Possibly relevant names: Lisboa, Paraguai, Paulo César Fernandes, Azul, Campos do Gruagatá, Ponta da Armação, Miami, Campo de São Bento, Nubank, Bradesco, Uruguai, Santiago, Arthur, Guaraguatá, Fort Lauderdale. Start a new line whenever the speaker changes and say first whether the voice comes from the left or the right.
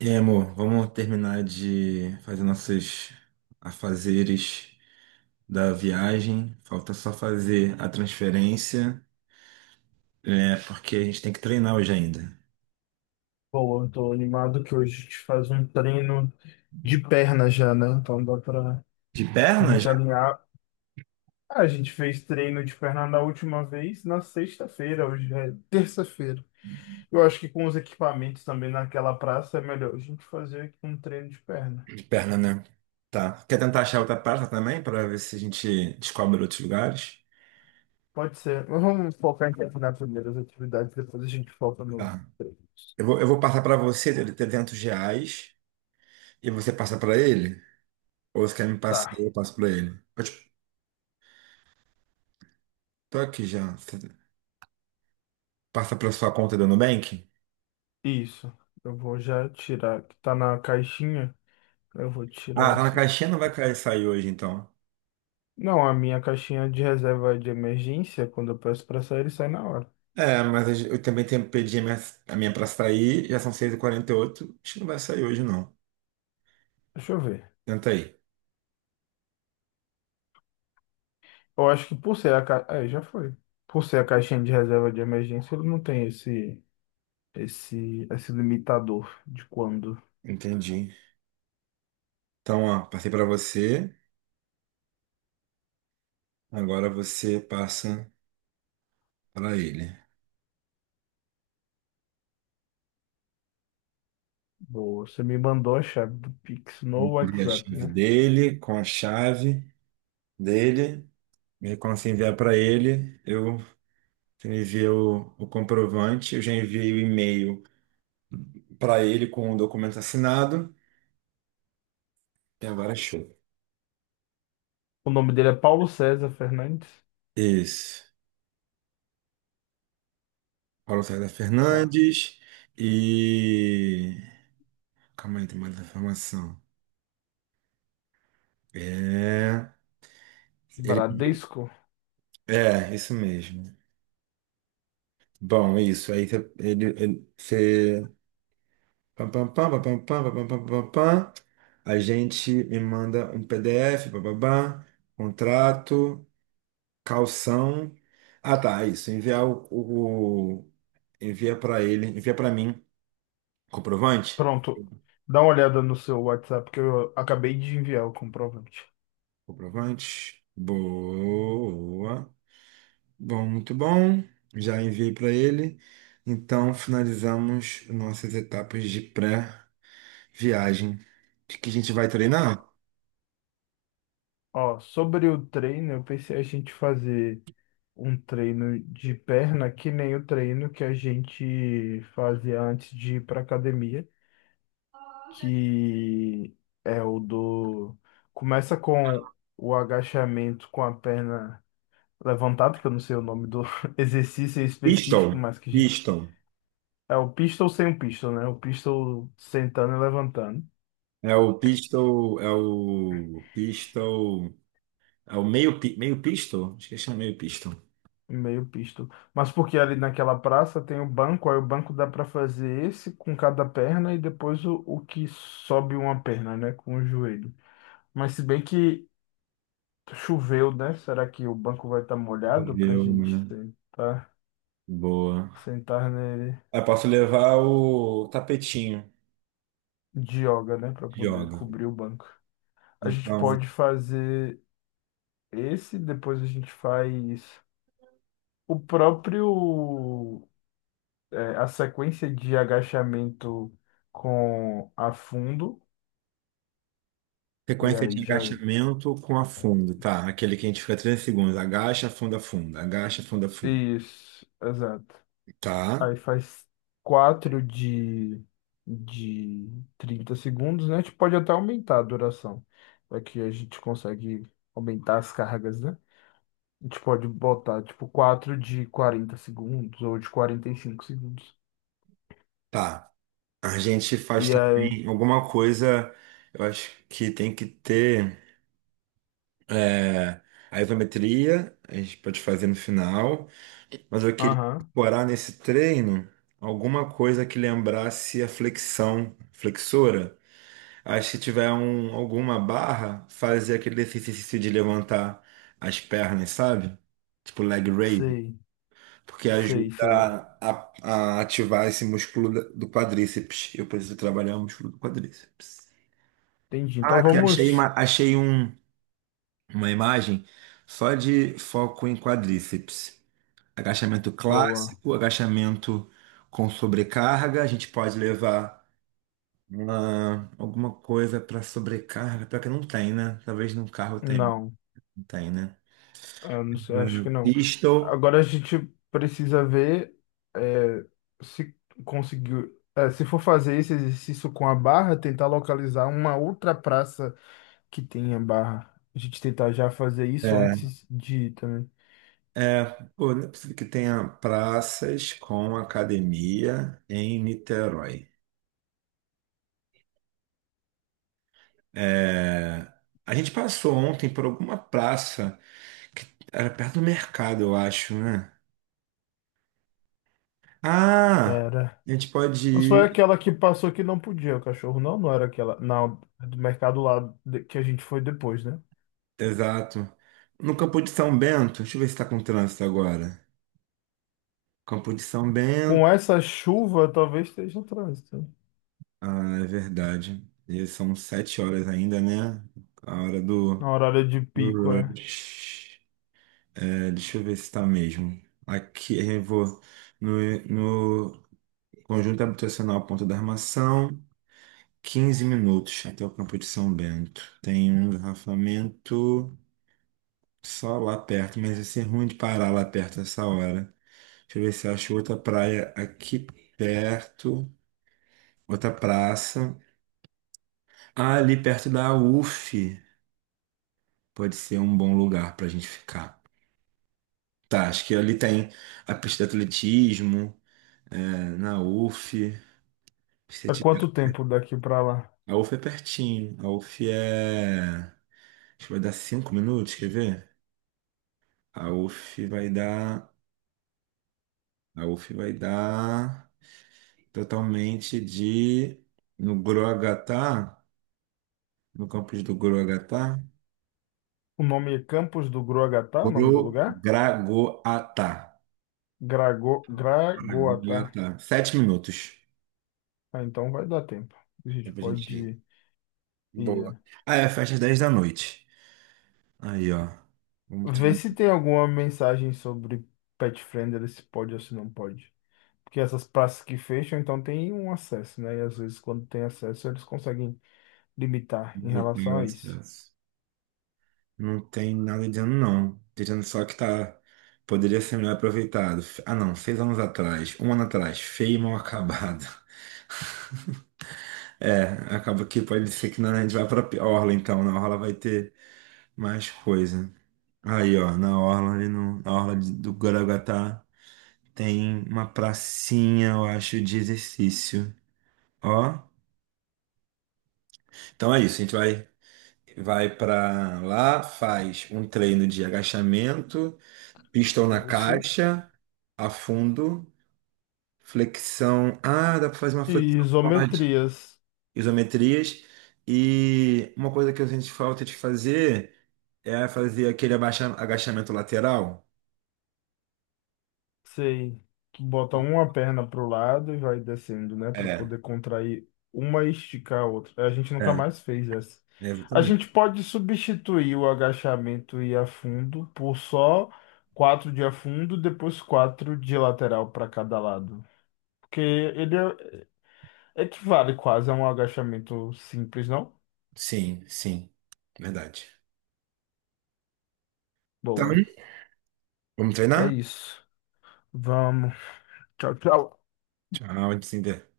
right: E aí, amor, vamos terminar de fazer nossos afazeres da viagem. Falta só fazer a transferência, porque a gente tem que treinar hoje ainda.
left: Pô, eu tô animado que hoje a gente faz um treino de perna já, né? Então dá pra
right: De perna
left: gente
right: já?
left: alinhar. Ah, a gente fez treino de perna na última vez, na sexta-feira, hoje é terça-feira. Eu acho que com os equipamentos também naquela praça é melhor a gente fazer aqui um treino de perna.
right: De perna, né? Tá. Quer tentar achar outra praça também, para ver se a gente descobre outros lugares?
left: Pode ser. Mas vamos focar em terminar primeiro as atividades, depois a gente foca nos
right: Tá.
left: treinos.
right: Eu vou passar para você, ele R$ 300, e você passa para ele? Ou você quer me passar
left: Tá,
right: e eu passo para ele? Tô aqui já. Você passa para sua conta do Nubank?
left: isso. Eu vou já tirar, que tá na caixinha, eu vou tirar
right: Ah, tá na
left: esses.
right: caixinha, não vai sair hoje, então.
left: Não, a minha caixinha de reserva de emergência, quando eu peço para sair, ele sai na hora.
right: É, mas eu também tenho, pedi a minha pra sair, já são 6 e 48, acho que não vai sair hoje, não.
left: Deixa eu ver.
right: Tenta aí.
left: Eu acho que por ser a ca... é, já foi. Por ser a caixinha de reserva de emergência, ele não tem esse limitador de quando.
right: Entendi. Então, ó, passei pra você, agora você passa pra ele.
left: Boa, você me mandou a chave do Pix no
right: Envia a
left: WhatsApp,
right: chave
left: né?
right: dele, com a chave dele, e aí quando você enviar pra ele, eu você envia o comprovante, eu já enviei o e-mail pra ele com o documento assinado, e agora é show.
left: O nome dele é Paulo César Fernandes.
right: Isso. Paulo César
left: Tá.
right: Fernandes e. Calma aí, tem mais informação. É. Ele pediu.
left: Bradesco.
right: É, isso mesmo. Bom, é isso. Aí você. Você. Pam, pam, pam, pam, pam, pam, pam, pam, pam, pam. A gente me manda um PDF, bababá, contrato, calção. Ah, tá, é isso. Enviar envia para ele, envia para mim. Comprovante?
left: Pronto. Dá uma olhada no seu WhatsApp que eu acabei de enviar o comprovante.
right: Comprovante. Boa. Bom, muito bom. Já enviei para ele. Então, finalizamos nossas etapas de pré-viagem. De que a gente vai treinar?
left: Ó, sobre o treino, eu pensei a gente fazer um treino de perna que nem o treino que a gente fazia antes de ir para academia, que é o do começa com o agachamento com a perna levantada, que eu não sei o nome do exercício específico.
right: Pistol.
left: mas que a gente...
right: Pistol.
left: é o pistol sem o pistol, né? O pistol sentando e levantando.
right: É o pistol. É o pistol. É o meio, meio pistol? Acho que chama meio pistol.
left: Meio pisto. Mas porque ali naquela praça tem o banco, aí o banco dá para fazer esse com cada perna e depois o que sobe uma perna, né, com o joelho. Mas se bem que choveu, né? Será que o banco vai estar molhado para a
right: Meu,
left: gente
right: né?
left: sentar,
right: Boa.
left: sentar nele
right: Eu posso levar o tapetinho
left: de yoga, né, para
right: de
left: poder
right: yoga.
left: cobrir o banco? A gente
right: Então,
left: pode fazer esse, depois a gente faz o próprio, é, a sequência de agachamento com afundo. E
right: sequência de
left: aí já.
right: agachamento com afundo, tá? Aquele que a gente fica 3 segundos. Agacha, afunda, afunda. Agacha, afunda, afunda.
left: Isso, exato.
right: Tá,
left: Aí faz quatro de 30 segundos, né? A gente pode até aumentar a duração. Aqui a gente consegue aumentar as cargas, né? A gente pode botar tipo quatro de 40 segundos ou de 45 segundos.
right: tá. A gente faz
left: E aí?
right: também alguma coisa, eu acho que tem que ter é, a isometria, a gente pode fazer no final, mas eu queria
left: Aham,
right: incorporar nesse treino alguma coisa que lembrasse a flexão, flexora. Aí se tiver alguma barra, fazer aquele exercício de levantar as pernas, sabe? Tipo leg raise.
left: sei,
right: Porque
left: sei,
right: ajuda
left: sei.
right: a ativar esse músculo do quadríceps. Eu preciso trabalhar o músculo do quadríceps.
left: Entendi. Então
right: Ah, que achei
left: vamos.
right: uma, achei um, uma imagem só de foco em quadríceps. Agachamento
left: Boa.
right: clássico, agachamento com sobrecarga. A gente pode levar alguma coisa para sobrecarga, pior que não tem, né? Talvez no carro tenha,
left: Não.
right: não tem, né?
left: Eu não sei, acho que não.
right: Pistol.
left: Agora a gente precisa ver, é, se conseguiu. É, se for fazer esse exercício com a barra, tentar localizar uma outra praça que tenha barra. A gente tentar já fazer isso
right: é,
left: antes de ir também.
right: É, pô, não é possível que tenha praças com academia em Niterói. É, a gente passou ontem por alguma praça que era perto do mercado, eu acho, né? Ah,
left: Era.
right: a gente pode
left: Mas foi
right: ir,
left: aquela que passou que não podia, o cachorro não, não era aquela. Não, do mercado lá de- que a gente foi depois, né?
right: exato, no Campo de São Bento. Deixa eu ver se está com trânsito agora. Campo de São
left: Com
right: Bento.
left: essa chuva, talvez esteja no trânsito.
right: Ah, é verdade. E são 7 horas ainda, né? A hora
left: Na
right: do,
left: horário de
right: do
left: pico, é.
right: rush. É, deixa eu ver se está mesmo. Aqui eu vou no, no conjunto habitacional Ponta da Armação, 15 minutos até o Campo de São Bento. Tem um engarrafamento só lá perto, mas ia ser ruim de parar lá perto essa hora. Deixa eu ver se eu acho outra praia aqui perto, outra praça. Ah, ali perto da UF pode ser um bom lugar para a gente ficar. Tá, acho que ali tem a pista de atletismo, na UF. Se
left: É
right: tiver,
left: quanto tempo daqui pra lá?
right: a UF é pertinho. A UF é. Acho que vai dar 5 minutos, quer ver? A UF vai dar. A UF vai dar totalmente de. No Guruagatá, no campus do Guruagatá.
left: O nome é Campos do Gruagatá, o nome do lugar?
right: Gurugragoatá.
left: Grago, Gragoatá.
right: Gragoatá. 7 minutos.
left: Ah, então vai dar tempo. A gente
right: Dá pra gente
left: pode
right: ir.
left: ir,
right: Boa.
left: é.
right: Ah, é, fecha às 10 da noite. Aí, ó. Vamos ter
left: Ver se tem alguma mensagem sobre pet friendly, se pode ou se não pode. Porque essas praças que fecham, então tem um acesso, né? E às vezes quando tem acesso, eles conseguem limitar em
right: vamos ter
left: relação
right: o
left: a isso.
right: acesso. Não tem nada de ano, não. Dizendo só que tá. Poderia ser melhor aproveitado. Ah, não, 6 anos atrás, um ano atrás, feio e mal acabado. É, acaba que pode ser que a gente vai pra Orla, então. Na Orla vai ter mais coisa. Aí, ó, na Orla, ali no, na Orla do Guaraguatá, tem uma pracinha, eu acho, de exercício. Ó, então é isso, a gente vai, pra lá, faz um treino de agachamento, pistão na
left: Isso.
right: caixa, afundo, flexão. Ah, dá para fazer uma
left: E
right: flexão, pode,
left: isometrias.
right: isometrias. E uma coisa que eu sinto falta de fazer é fazer aquele agachamento lateral.
left: Sei. Tu bota uma perna pro lado e vai descendo, né? Pra
right: É,
left: poder contrair uma e esticar a outra. A gente nunca
right: é,
left: mais fez essa. A
right: exatamente.
left: gente pode substituir o agachamento e afundo por só quatro de afundo, depois quatro de lateral para cada lado. Porque ele é- equivale quase a um agachamento simples, não?
right: Sim, sim. Verdade. Então,
left: Boa.
right: vamos
left: É
right: treinar?
left: isso. Vamos. Tchau, tchau.
right: Tchau, Tinder.